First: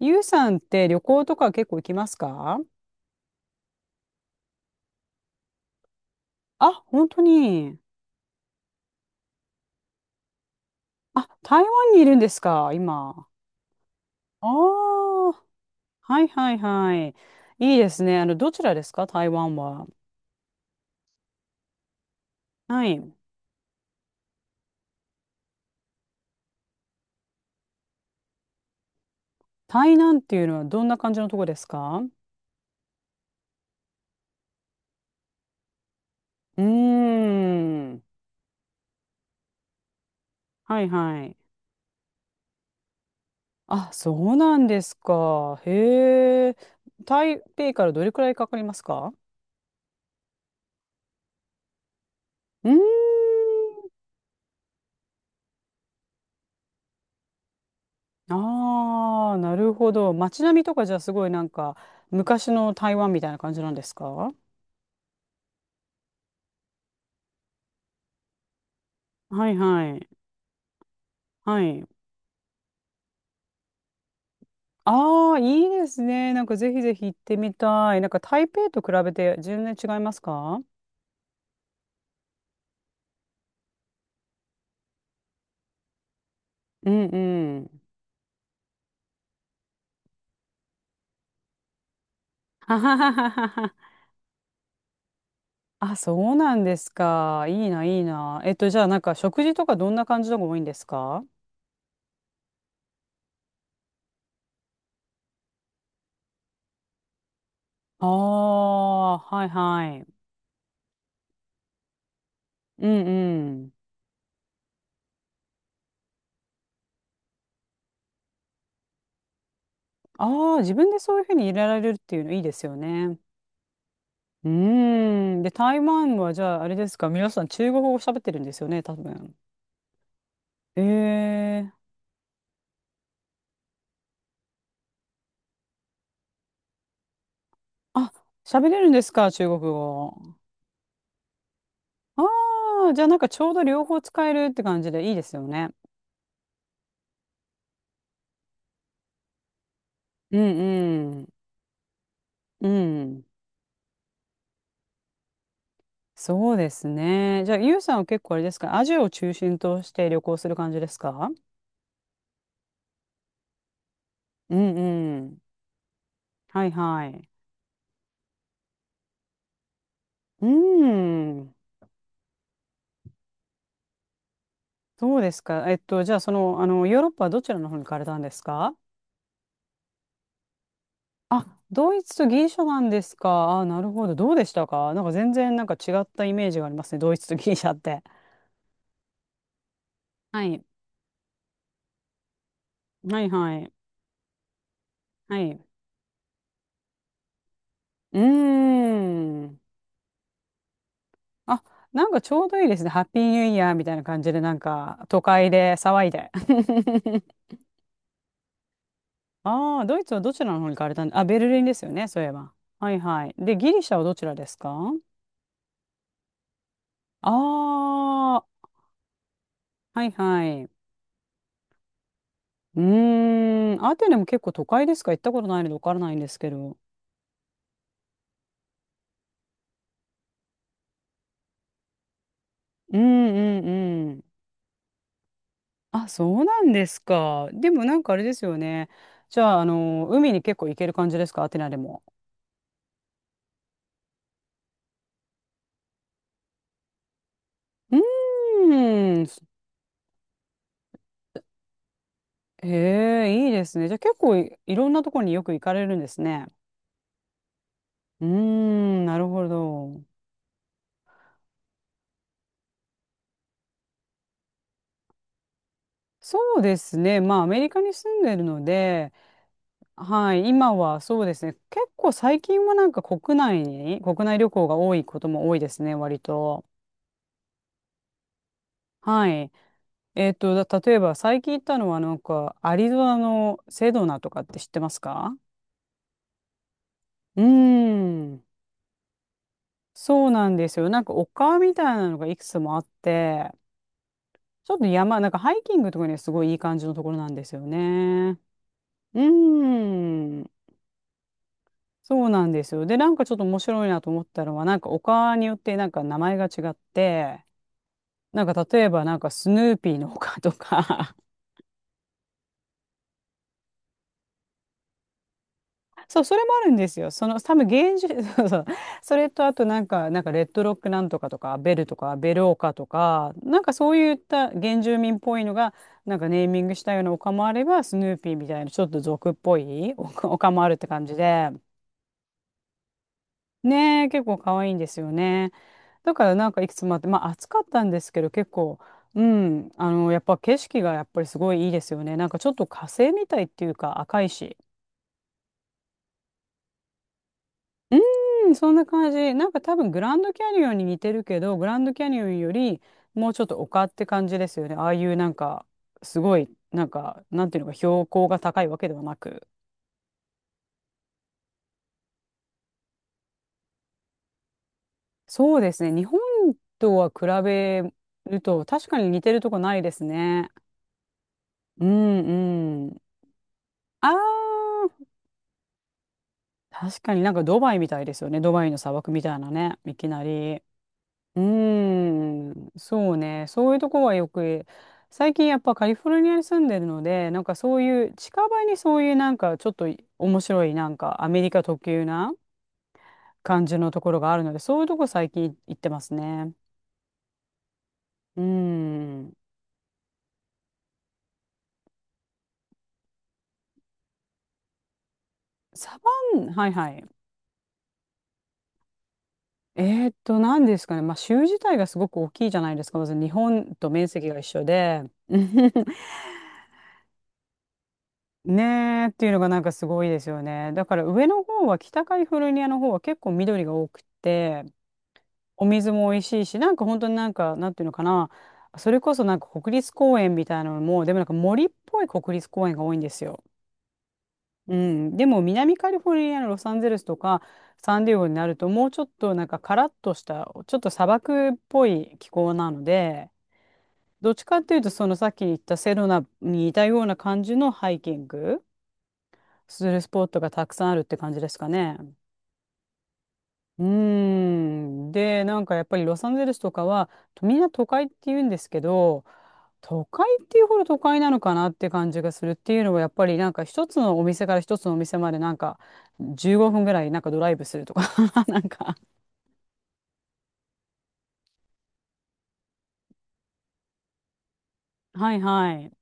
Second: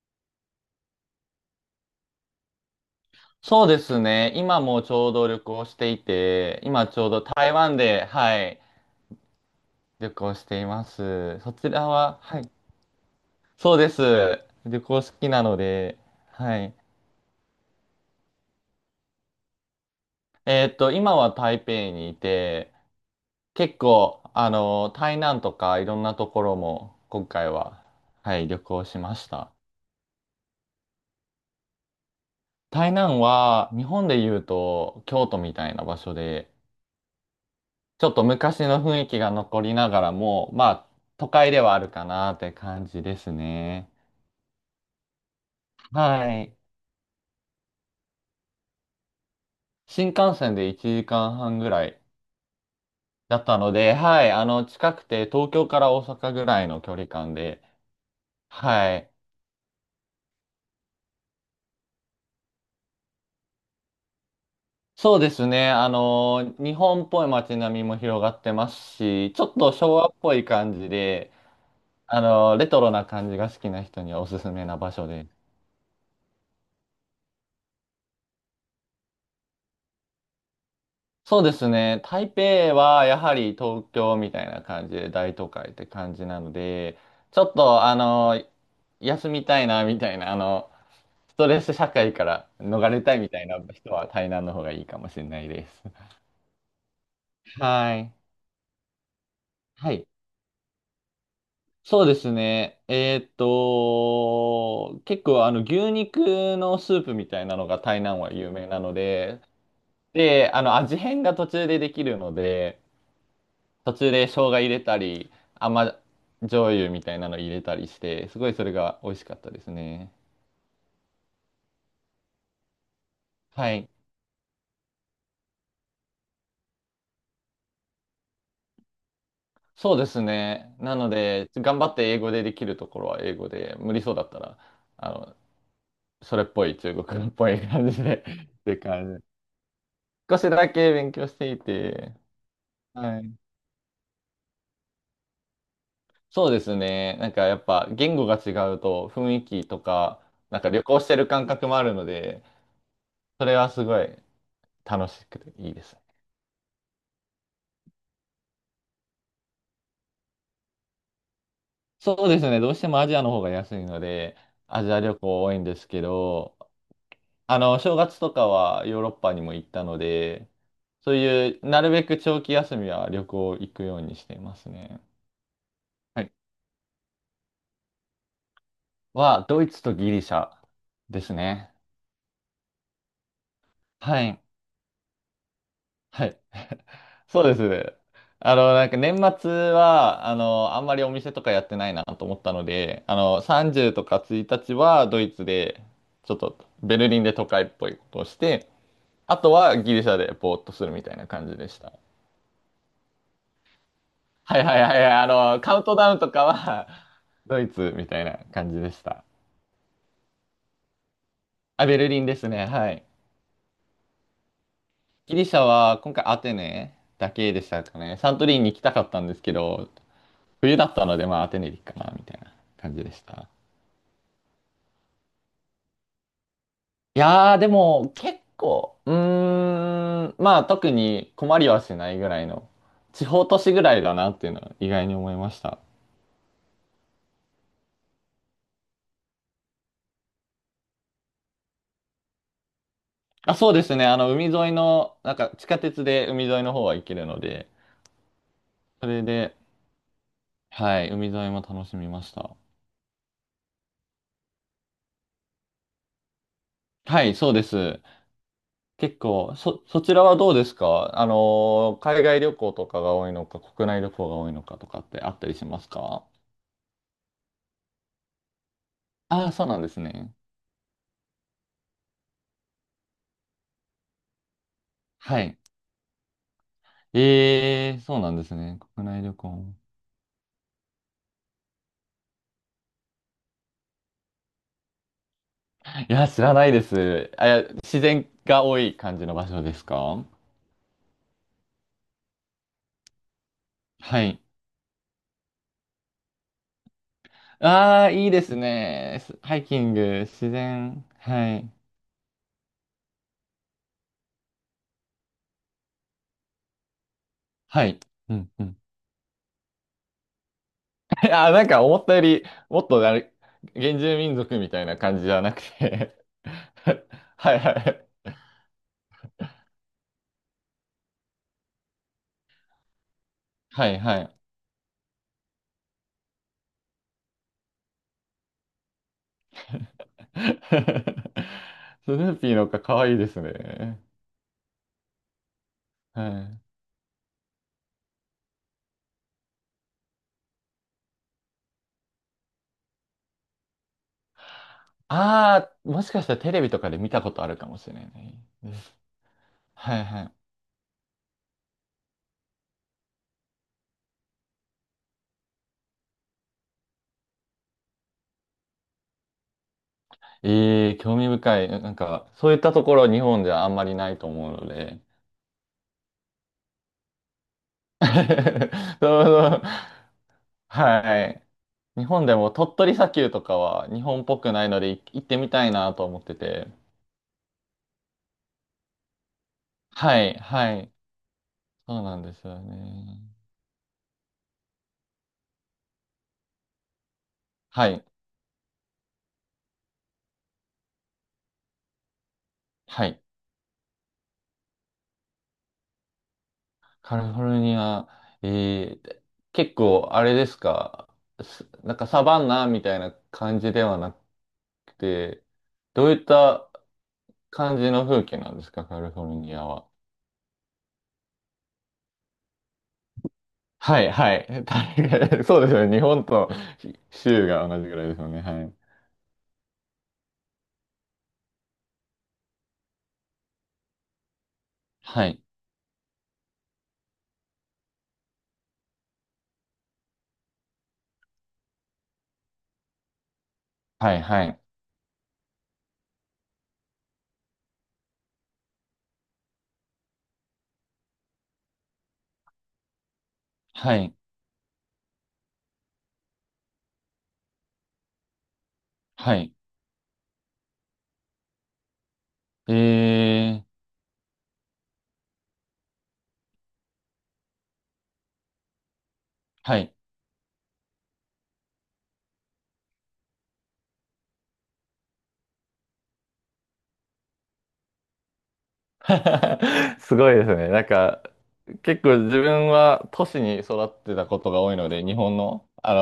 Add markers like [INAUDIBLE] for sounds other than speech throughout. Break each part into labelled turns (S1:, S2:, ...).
S1: ゆうさんって旅行とか結構行きますか？
S2: そうですね。今もちょうど旅行していて、
S1: あ、
S2: 今ちょ
S1: 本
S2: う
S1: 当
S2: ど台湾
S1: に。
S2: で、はい、旅行していま
S1: あ、
S2: す。そ
S1: 台湾
S2: ちら
S1: にいるん
S2: は、
S1: です
S2: はい、
S1: か、今。
S2: そうです。
S1: あ
S2: 旅行好
S1: あ、
S2: きなので、
S1: はいは
S2: は
S1: い
S2: い。
S1: はい。いいですね。どちらですか、台湾は。
S2: 今は台北にいて、
S1: はい。
S2: 結構、台南とかいろんなところも今回は、はい、旅行しました。
S1: 台南っていうのはどんな感じのとこですか？
S2: 台南は日本で言うと京都みたいな場所で、
S1: うーん。
S2: ちょっと昔の雰囲気が残りながらも、ま
S1: は
S2: あ、
S1: いは
S2: 都
S1: い。
S2: 会ではあるかなって感じですね。
S1: あ、そうなんですか。
S2: は
S1: へえ。
S2: い。
S1: 台北からどれくらいかかりますか？
S2: 新幹線で1時間半ぐらい
S1: うー
S2: だったの
S1: ん。
S2: で、はい。近くて東京から大阪ぐらいの距離感で、はい。
S1: ああ、なるほど。街並みとかじゃあすごいなんか昔の台湾みたいな感じなんですか？
S2: そうですね。日本っぽい街並みも広がってますし、ちょ
S1: は
S2: っ
S1: い
S2: と昭
S1: はい。
S2: 和っぽい感じで、
S1: はい。
S2: レトロな感じが好きな人にはおすすめな場所で
S1: ああ、
S2: す。
S1: いいですね。なんかぜひぜひ行ってみたい。なんか台北と比べて全然違いますか？
S2: そうですね。台北はやはり東京みたいな感じで大都会って感じなの
S1: う
S2: で、
S1: ん
S2: ちょっ
S1: うん。
S2: と休みたいなみたいな、ストレス社会から
S1: は
S2: 逃
S1: は
S2: れ
S1: は
S2: たいみ
S1: は
S2: たいな
S1: は。
S2: 人は台南の方がいいかもしれないです。
S1: あ、そうなんですか。いいな、
S2: は
S1: いい
S2: い。
S1: な。じゃあなんか食事とかど
S2: は
S1: んな
S2: い。
S1: 感じのが多いんですか？
S2: そうですね。結構牛肉のスープみたいなのが台南は有名なの
S1: ああー、
S2: で、
S1: はいはい。
S2: で、味変が途中でできるので、
S1: うんうん。
S2: 途中で生姜入れたり、甘醤油みたいなの入れたりして、すごいそれが美味しかったですね。
S1: ああ、自分でそういうふうに入れられるっていうのいいですよね。
S2: はい。
S1: うーん。で、台湾はじゃあ、あれですか、皆さん中国語喋ってるんですよね、多分。
S2: そうですね。なので、
S1: え
S2: 頑張
S1: え、
S2: って英語でできるところは英語で、無理そうだったら、あの、それっぽい中国っぽい感じ
S1: あ、
S2: で [LAUGHS] っ
S1: 喋
S2: て
S1: れるんです
S2: 感じ。
S1: か、中国語？
S2: 少しだけ勉強していて、
S1: ああ、じゃあなん
S2: は
S1: か
S2: い。
S1: ちょうど両方使えるって感じでいいですよね。
S2: そうですね。なんかやっぱ言語が違うと雰囲気とか、
S1: う
S2: なんか旅行し
S1: ん
S2: て
S1: う
S2: る
S1: ん。
S2: 感覚もあるので、
S1: うん。
S2: それはすごい楽しくていいです。
S1: そうですね。じゃあ、ゆうさんは結構あれですか、アジアを中心として旅行する感じですか？
S2: そうですね。どうしてもアジアの方が安いので、
S1: うん
S2: アジア旅
S1: うん。
S2: 行多いんですけど、
S1: はいはい。
S2: 正月とかはヨーロッパにも行ったの
S1: う
S2: で、そう
S1: ん。
S2: いう、なるべく長期休みは旅行行くようにしていますね。
S1: そうですか。じゃあ、
S2: は
S1: そ
S2: い。
S1: の、ヨーロッパはどちらの方に行かれたんですか？
S2: ドイツとギリシャです
S1: あ、
S2: ね。
S1: ドイツとギリシャなんですか。あ、なるほど。
S2: は
S1: どう
S2: い。
S1: でしたか？なんか全然なんか違った
S2: は
S1: イ
S2: い。
S1: メージがありますね、ドイツと
S2: そう
S1: ギ
S2: で
S1: リシ
S2: す
S1: ャっ
S2: ね。
S1: て。
S2: なんか年末は、
S1: はい。
S2: あんまりお店とかやってないなと思ったので、
S1: はいはい。
S2: 30とか1日はドイ
S1: は
S2: ツ
S1: い。
S2: で、ちょっとベルリンで都会っぽいこ
S1: う
S2: と
S1: ー
S2: をして、あと
S1: ん。
S2: はギリシャでぼーっとするみたいな感じ
S1: あ、
S2: でした。
S1: なんかちょうどいいですね。ハッピーニューイヤーみたいな感じで、なん
S2: はいはいはい
S1: か
S2: はい。
S1: 都会で
S2: カウント
S1: 騒い
S2: ダウン
S1: で。
S2: とかは [LAUGHS]
S1: [LAUGHS]
S2: ドイツみたいな感じでした。
S1: ああ、ドイツはどちらの方に行かれたんで、あ、ベルリンです
S2: あ、
S1: よ
S2: ベ
S1: ね、
S2: ル
S1: そ
S2: リ
S1: うい
S2: ン
S1: え
S2: です
S1: ば。
S2: ね。は
S1: はい
S2: い。
S1: はい。で、ギリシャはどちらですか？
S2: ギリシャは今回アテネだけでし
S1: あ
S2: たかね。サ
S1: あ
S2: ントリ
S1: ー、
S2: ーに行きたかったんですけど、
S1: はいはい。う
S2: 冬だったのでまあアテネでいいかなみたいな
S1: ー
S2: 感じでした。
S1: ん。アテネも結構都会ですか？行ったことないので分からないんですけど。
S2: いやーでも結構、まあ特に困りはしないぐらいの、
S1: うん
S2: 地方都
S1: う
S2: 市ぐらい
S1: んう
S2: だ
S1: ん。
S2: なっていうのは意外に思いました。
S1: あ、そうなんですか。でもなんかあれですよね。じゃあ、海に結構行ける感じですか、アテナでも？
S2: あ、そうですね。海沿いの、なんか地下鉄で海沿いの方は行けるので、
S1: う
S2: そ
S1: ー
S2: れ
S1: ん。
S2: で、はい、海沿いも楽しみました。
S1: へえ、いいですね。じゃあ結構いろんなところによく行かれるんですね。
S2: はい、そうです。
S1: うーん、
S2: 結
S1: なるほ
S2: 構、そ
S1: ど。
S2: ちらはどうですか？海外旅行とかが多いのか、国内旅行が多いのかとかってあったりしますか？
S1: そうですね。まあ、アメリカに住んでるので、
S2: ああー、そうなんです
S1: は
S2: ね。
S1: い、今はそうですね。結構最近はなんか国内に、国内旅行が多いこと
S2: は
S1: も多
S2: い。
S1: いですね、割と。
S2: ええー、そうなんですね。国内
S1: は
S2: 旅
S1: い。
S2: 行。
S1: 例えば最近行ったのはなんか、アリゾナのセドナとかって知ってますか？
S2: いや、知らないです。
S1: うー
S2: あ、いや自然
S1: ん。
S2: が多い感じの場所ですか？
S1: そうなんですよ。なんか丘みたいなのがいくつもあって、
S2: はい。
S1: ちょっと山、なんかハイキングとかにはすごいいい感じのところなんですよ
S2: ああ、いい
S1: ね。
S2: ですね。
S1: う
S2: ハイキング、
S1: ーん。
S2: 自然。はい。
S1: そうなんですよ。で、なんかちょっと面白いなと思ったのは、なんか丘によってなんか名前が違って、
S2: はい。う
S1: なん
S2: んう
S1: か
S2: ん。
S1: 例えばなんかスヌーピーの丘とか。
S2: [LAUGHS] あー、なんか思ったより、もっとあれ、原住民族みたいな感じじゃなくて
S1: そう、
S2: [LAUGHS]
S1: それもあるんですよ。その、多
S2: はい
S1: 分
S2: は
S1: 芸術、[LAUGHS]
S2: い。
S1: そうそう。それと、あとなんか、レッドロックなんとかとか、ベルとか、ベルオカとか、なんか
S2: は
S1: そう
S2: い
S1: いっ
S2: はい。
S1: た原住民っぽいのが、なんかネーミングしたような丘もあれば、スヌーピーみたいな、ちょっと俗っぽい丘もあるって感じで。
S2: [LAUGHS] スヌーピーのかわいいですね。
S1: ねえ、結構可愛いんですよね。だか
S2: は
S1: らなん
S2: い。
S1: かいくつもあって、まあ暑かったんですけど、結構、うん、やっぱ景色がやっぱりすごいいいですよね。なんかちょっと火星みたいっていうか、赤いし。
S2: ああ、もしかしたらテレビとかで見たことあるかもしれ
S1: う
S2: ない
S1: ーん、そ
S2: で
S1: んな
S2: す。
S1: 感じ。なんか多分
S2: は
S1: グ
S2: い
S1: ラ
S2: は
S1: ン
S2: い。
S1: ドキャニオンに似てるけど、グランドキャニオンよりもうちょっと丘って感じですよね。ああいうなんか、すごい、なんか、なんていうのか、標高が高いわけではなく。
S2: ええ興味深い。なんか、そういったところ日本じゃあんまりないと思うので。
S1: そうですね。日本とは比べ
S2: [LAUGHS] そ
S1: ると、確か
S2: う
S1: に似てる
S2: そ
S1: とこ
S2: う。
S1: ないですね。
S2: はい。
S1: う
S2: 日本でも鳥
S1: んう
S2: 取
S1: ん。
S2: 砂丘とかは日
S1: あ
S2: 本っぽくないので
S1: あ、
S2: 行ってみたいなと思ってて。
S1: 確かになんかドバイみたいですよね。ドバイの砂漠みたいなね、いき
S2: は
S1: な
S2: い、
S1: り。
S2: はい。
S1: うー
S2: そうなんですよ
S1: ん、そう
S2: ね。
S1: ね。そういうとこはよく、最近やっぱカリフォルニアに住んでるので、なんかそう
S2: は
S1: い
S2: い、
S1: う近場にそういうなんかちょっと面白いなんかアメリカ特有な
S2: はい。
S1: 感じのところがあるので、そういうとこ最近行ってますね。
S2: カリフォルニア、
S1: うー
S2: えー、
S1: ん。
S2: 結構あれですか？なんかサバンナみたいな感じではなくて、
S1: サ
S2: どういっ
S1: バン、は
S2: た
S1: いはい。
S2: 感じの風景なんですか、カリフォルニアは。
S1: え何ですかね。まあ州自体がすごく大きいじゃないですか。まず日本と
S2: は
S1: 面
S2: い、
S1: 積
S2: は
S1: が一
S2: い。
S1: 緒
S2: [LAUGHS] 大
S1: で。
S2: 概そうですよ
S1: [LAUGHS]
S2: ね。日本と州が同じぐらいですよね。はい。
S1: ねえっていうのがなんかすごいですよね。だから上の方は、北カリフォルニアの方は結構緑が多くて、
S2: はい。
S1: お水も美味しいし、なんか本当になんかなんていうのかな、それこそなんか国立公園みたいなのも、でもなんか森っぽい国立公園が多いんですよ。
S2: はいはい。
S1: うん、でも南カリフォルニアのロサンゼルスとかサンディエゴになるともうちょっとなんかカラッとしたちょっと砂漠っぽい気候なので、
S2: はい。
S1: どっちかっていうとそのさっき言ったセロナに似たような感じのハイキング
S2: はい。
S1: するスポットがたくさんあるって感じですかね。
S2: えー、
S1: うーん。で、なんかやっぱりロサンゼルスとかは、みんな都会って言うんですけど、
S2: はい。
S1: 都会っていうほど都会なのかなって感じがするっていうのは、やっぱりなんか一つのお店から一つのお店までなんか15分ぐらいなんかドライブするとか。 [LAUGHS] なんか。
S2: [LAUGHS] すごいですね。なんか、結構自分は都市に育ってたことが多いので、日
S1: は
S2: 本
S1: い
S2: の、
S1: はい。
S2: あ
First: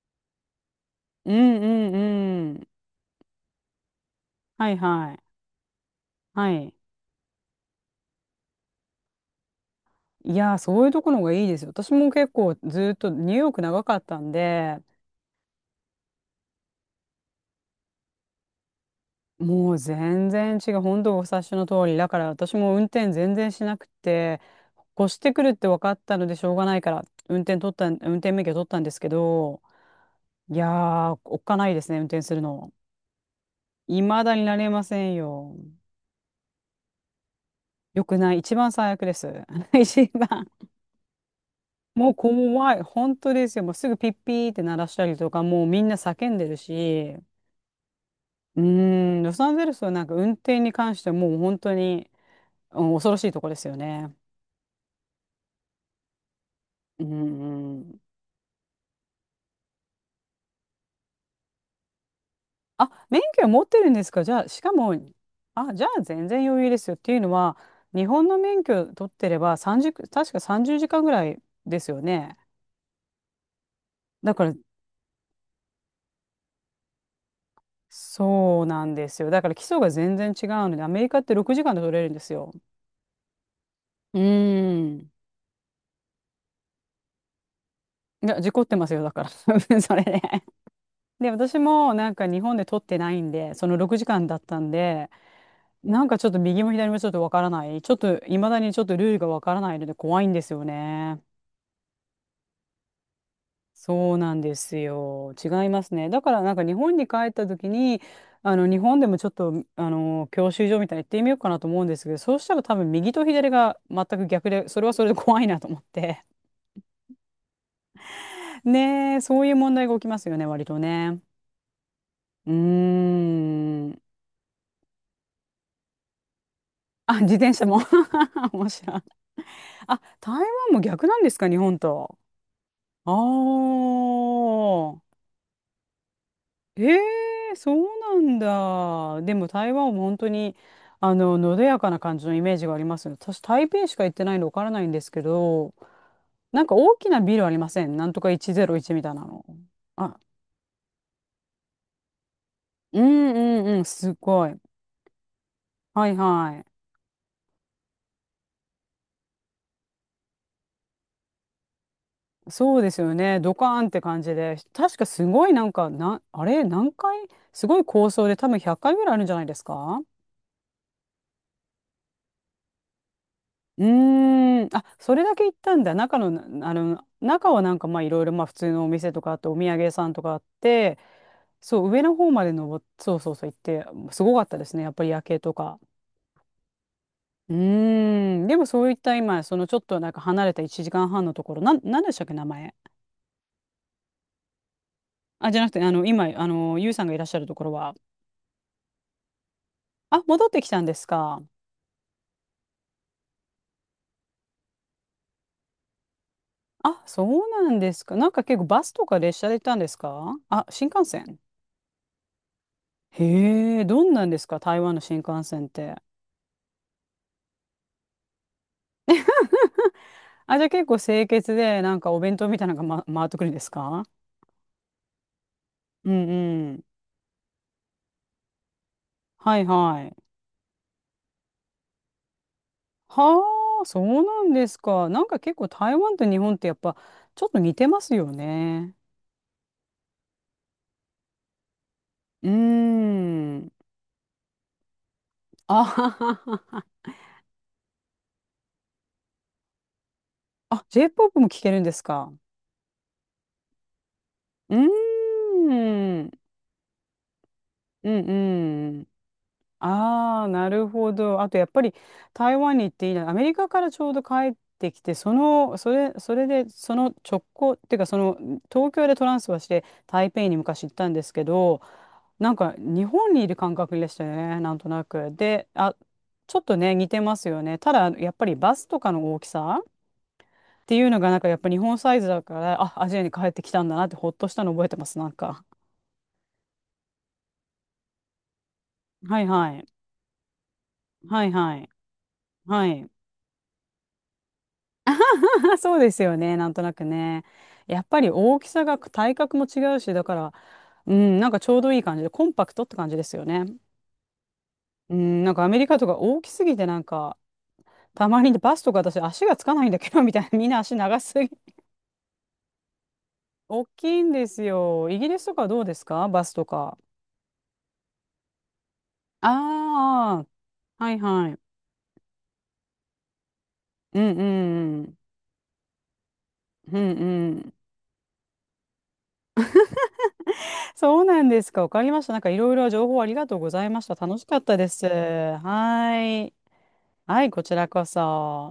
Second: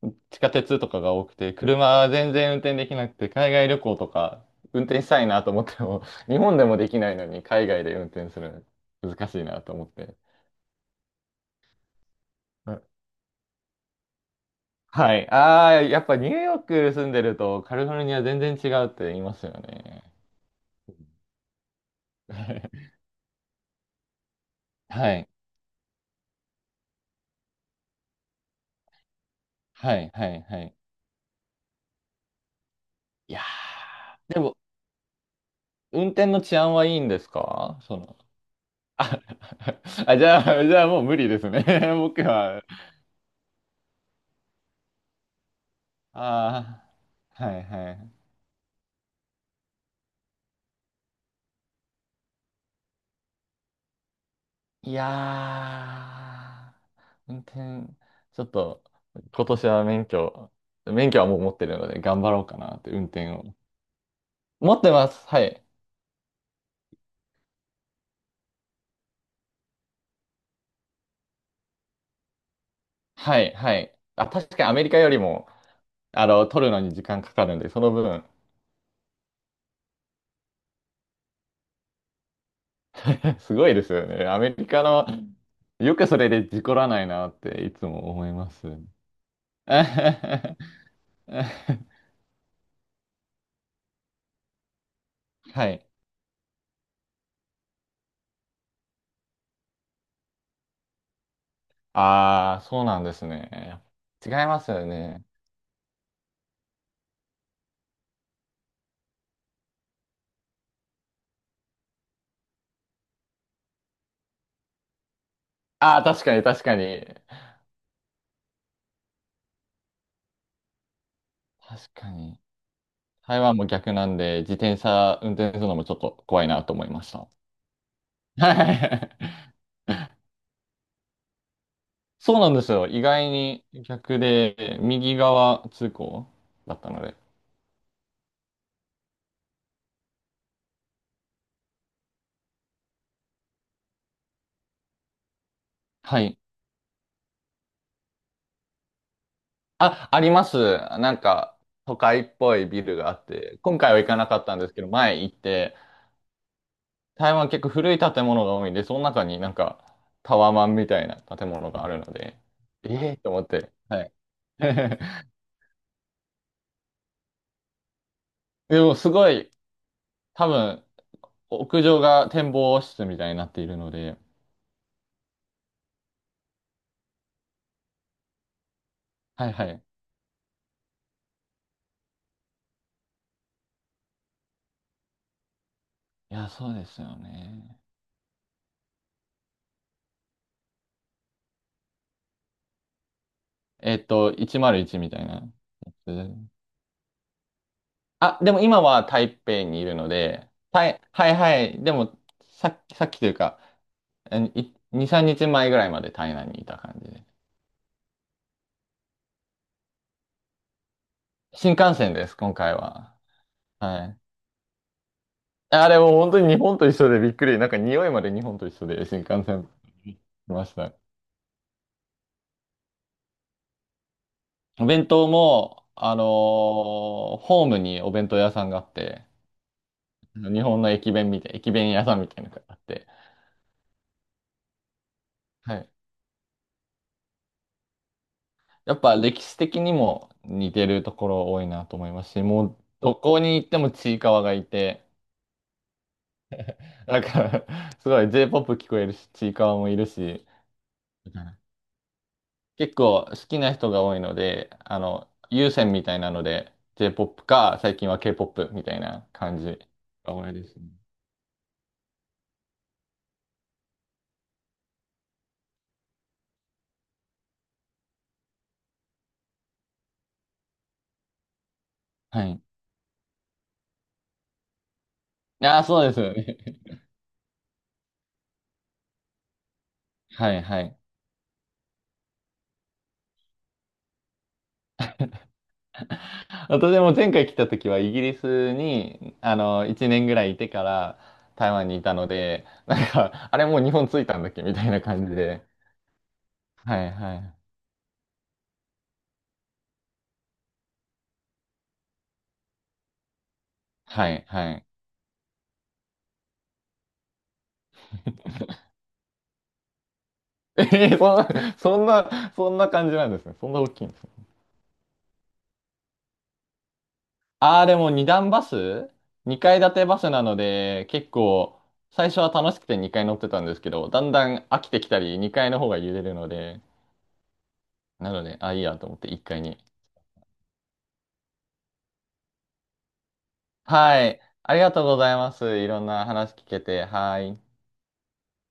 S2: の、地下鉄とかが多
S1: う
S2: くて、
S1: んう
S2: 車
S1: ん
S2: は全
S1: う
S2: 然運
S1: ん。
S2: 転できなくて、海外旅行とか
S1: はい
S2: 運転し
S1: は
S2: た
S1: い。
S2: いなと思っても、[LAUGHS] 日
S1: は
S2: 本で
S1: い。
S2: もできないのに海外で運転するの難しいなと思って。
S1: いやー、そういうところがいいですよ。私も結構
S2: うん、
S1: ずっとニューヨーク長かったんで、
S2: はい。ああ、やっぱニューヨーク住んでるとカリフォルニア全然違うって言いますよ
S1: もう
S2: ね。
S1: 全然違う。本当お察しの通り。だから私も運
S2: [LAUGHS]
S1: 転全然しなくて、越
S2: は
S1: し
S2: い。
S1: てくるって分かったのでしょうがないから、運転免許取ったんですけど、
S2: はいはい
S1: い
S2: は
S1: や
S2: い。
S1: ー、おっかないですね、運転するの。
S2: いや
S1: 未だ
S2: ー、で
S1: にな
S2: も、
S1: れませんよ。
S2: 運転の治安はいいんですか、そ
S1: よ
S2: の。
S1: くない。一番最悪で
S2: あ、
S1: す。[LAUGHS] 一
S2: [LAUGHS] あ、じゃ
S1: 番。
S2: あ、[LAUGHS] じゃあもう無理ですね。[LAUGHS]
S1: もう
S2: 僕は。
S1: 怖い。本当ですよ。もうすぐピッピーって鳴らしたりとか、もうみんな叫んでる
S2: あ
S1: し、
S2: あ、はいはい。
S1: うーん、ロサンゼルスはなんか運転に関してはもう本当に、うん、恐ろしいとこですよね。
S2: いや
S1: う
S2: ー、運
S1: んう
S2: 転、
S1: ん。
S2: ちょっと、今年は免許はもう持ってるので、頑張ろうかなっ
S1: あ、
S2: て、運
S1: 免
S2: 転
S1: 許を
S2: を。
S1: 持ってるんですか、じゃあ？しか
S2: 持って
S1: も、
S2: ます。はい。
S1: あ、じゃあ全然余裕ですよ。っていうのは、日本の免許取ってれば30、確か30時間ぐらいですよね。
S2: はいはい。あ、
S1: だか
S2: 確
S1: ら、
S2: かにアメリカよりも、取るのに時間かかるんで、その分、
S1: そうなんですよ。だから基礎が全然違うので、アメリカって6時間で取れるんですよ。
S2: [LAUGHS] すごいですよ
S1: う
S2: ね。アメリカ
S1: ー
S2: の、
S1: ん。
S2: よくそれで事故らないなっていつも
S1: い
S2: 思い
S1: や、
S2: ま
S1: 事故
S2: す。
S1: ってますよ、だから。
S2: [LAUGHS]
S1: [LAUGHS] それで。
S2: は
S1: で、私もなんか日本で取ってないんで、その6時間だったんで、
S2: い。
S1: なんかちょっと右も左もちょっとわからない。ちょっと、いまだにちょっとルールがわからないので怖いんですよね。
S2: ああ、そうなんですね。
S1: そう
S2: 違い
S1: なんで
S2: ます
S1: す
S2: よね。
S1: よ。違いますね。だからなんか日本に帰った時に、日本でもちょっと教習所みたいに行ってみようかなと思うんですけど、そうしたら多分右と左が全く逆で、それはそれで怖いなと思っ
S2: ああ、
S1: て。
S2: 確かに確かに。
S1: [LAUGHS] ねえ、そういう問題が起きますよね、割とね。
S2: 確かに。
S1: うー
S2: 台湾も
S1: ん。
S2: 逆なんで、自転車運転するのもちょっと怖いなと思いまし
S1: あ、
S2: た。
S1: 自転車も。
S2: [LAUGHS]
S1: [LAUGHS] 面白い。
S2: はい、
S1: あ、台湾も逆なんですか、日本と。
S2: そうなんですよ。意
S1: あ
S2: 外に逆で、
S1: あ。
S2: 右側通行だっ
S1: え
S2: た
S1: え
S2: ので。
S1: ーそうなんだ。でも台湾も本当に、のどやかな感じのイメージがありますね。私、台北しか行ってないのでわからないんですけど、
S2: はい。
S1: なんか大きなビルありませんなんとか101みたいなの。
S2: あ、
S1: あ、
S2: あります。なんか、都会っぽいビル
S1: う
S2: があっ
S1: ん
S2: て、
S1: うん
S2: 今
S1: うん、
S2: 回は行
S1: す
S2: かなかっ
S1: ご
S2: た
S1: い。
S2: んですけど、前行って、
S1: はいは
S2: 台湾結構古い建物が多いんで、その中になんか、タワマンみたいな建物があるので、
S1: い。そうで
S2: え
S1: すよ
S2: えと
S1: ね。
S2: 思っ
S1: ド
S2: て、
S1: カーンって
S2: はい。
S1: 感じで。確かす
S2: [LAUGHS]
S1: ごいなんか、あれ何回、すごい高層で多分100
S2: でも、
S1: 回ぐ
S2: す
S1: らいあるん
S2: ご
S1: じゃない
S2: い、
S1: ですか？
S2: 多分、屋上が展望室みたいになっている
S1: う
S2: ので、
S1: ーん、あ、それだけ行ったんだ。中のな、中はなんかまあいろいろまあ普通のお店とかあっ
S2: は
S1: て
S2: い
S1: お
S2: は
S1: 土産
S2: い。
S1: 屋さんとかあって、そう、上の方までそうそうそう行って、すごかったですね。やっぱり夜景とか。
S2: いや、そうですよ
S1: う
S2: ね。
S1: ーん、でもそういった今、そのちょっとなんか離れた1時間半のところ、なんでしたっけ、名前。
S2: 101みたいな
S1: あ、じゃなくて、
S2: や
S1: 今、
S2: つ。
S1: ゆうさんがいらっしゃるところは、
S2: あ、でも今は台北にいるの
S1: あ、戻っ
S2: で、
S1: てきたん
S2: は
S1: で
S2: い
S1: す
S2: はい
S1: か。
S2: はい。でも、さっきというか、2、3日前ぐらいまで台南にいた感
S1: あ、
S2: じ
S1: そ
S2: で。
S1: うなんですか。なんか結構バスとか列車で行ったんですかあ、新幹線。
S2: 新幹線です、今回は。
S1: へえ、ど
S2: は
S1: ん
S2: い。
S1: なんですか、台湾の新幹線っ
S2: あ
S1: て？
S2: れも本当に日本と一緒でびっくり。なんか匂いまで日本と一緒で新幹線来
S1: あ、じ
S2: ま
S1: ゃあ
S2: し
S1: 結
S2: た。
S1: 構清潔で、なんかお弁当みたいなのが、回ってくるんですか？
S2: お弁当も、
S1: うんうん。
S2: ホームにお弁当屋さんがあって、
S1: はいはい。
S2: 日本の駅弁屋さんみたいなのがあって、
S1: はあ、そうなんですか。なんか結構
S2: はい。
S1: 台湾と日本ってやっぱちょっと似てますよね。
S2: やっぱ歴史的にも似てるところ多いなと思いますし、
S1: うー
S2: もうどこに行っ
S1: ん。
S2: てもちいかわがいて、
S1: あははは。
S2: だから [LAUGHS] すごい J-POP 聞こえるし、ちいかわもいるし、
S1: あ、J-POP も聴けるんですか？
S2: 結構好きな人が多いので、
S1: うー
S2: 有線みたいな
S1: ん。
S2: ので J-POP か、最近
S1: う
S2: は
S1: ん
S2: K-POP みた
S1: う
S2: い
S1: ん。
S2: な感じが
S1: あ
S2: 多
S1: あ、
S2: いで
S1: な
S2: す
S1: る
S2: ね。
S1: ほど。あとやっぱり台湾に行っていいな。アメリカからちょうど帰ってきて、それで、直行っていうか、東京でトランスファーして、台北に昔行ったんですけど、
S2: は
S1: なん
S2: い。
S1: か日本にいる感覚でしたよね、なんとなく。で、
S2: ああ、
S1: あ、
S2: そうですよ
S1: ちょっ
S2: ね。
S1: とね、似てますよね。ただ、やっぱりバスとかの大きさ
S2: [LAUGHS] はいは
S1: って
S2: い。
S1: いうのが、なんかやっぱ日本サイズだから、あ、アジアに帰ってきたんだなって、ほっとしたの覚えてます、なんか。
S2: [LAUGHS] 私も前回来た時はイギリスに、
S1: はいはい。
S2: 1年ぐらいいてから
S1: はい
S2: 台
S1: は
S2: 湾
S1: い。
S2: にいたので、
S1: は
S2: なん
S1: い。
S2: か、あれもう日本着いたんだっけみたいな感じで。
S1: [LAUGHS] そうですよね。なんとな
S2: は
S1: く
S2: いは
S1: ね。
S2: い。
S1: やっぱり大きさが体格も違うし、だから、うん、なんかちょうどいい感じで、コンパクトって感じですよね。
S2: はいはい。
S1: うん、なんかアメリカとか大きすぎて、なんか、たまにバスとか私足がつかないんだけど、みたいな、みん
S2: [LAUGHS]
S1: な
S2: え
S1: 足
S2: ー、
S1: 長
S2: そ
S1: す
S2: ん
S1: ぎ。
S2: な、そんな、そんな感じなんですね。そんな
S1: 大
S2: 大き
S1: き
S2: いんで
S1: い
S2: すね。
S1: んですよ。イギリスとかどうですかバスとか？
S2: ああ、でも二階建てバスな
S1: あ
S2: の
S1: あ、
S2: で、
S1: はい
S2: 結
S1: はい。
S2: 構、最初は楽しくて二階乗ってたんですけど、
S1: う
S2: だ
S1: ん
S2: ん
S1: う
S2: だん飽き
S1: ん
S2: て
S1: う
S2: き
S1: ん。
S2: たり、二階の方が揺れるので、
S1: うんうん。
S2: なので、あ、いいやと思って一階に。
S1: そうなんですか。わかりました。なんかいろいろ情報ありがとうございました。
S2: は
S1: 楽
S2: い。
S1: しかっ
S2: あ
S1: た
S2: り
S1: で
S2: がとう
S1: す。
S2: ございま
S1: は
S2: す。いろんな
S1: い。
S2: 話聞けて。は
S1: はい、
S2: い。
S1: こちらこそ。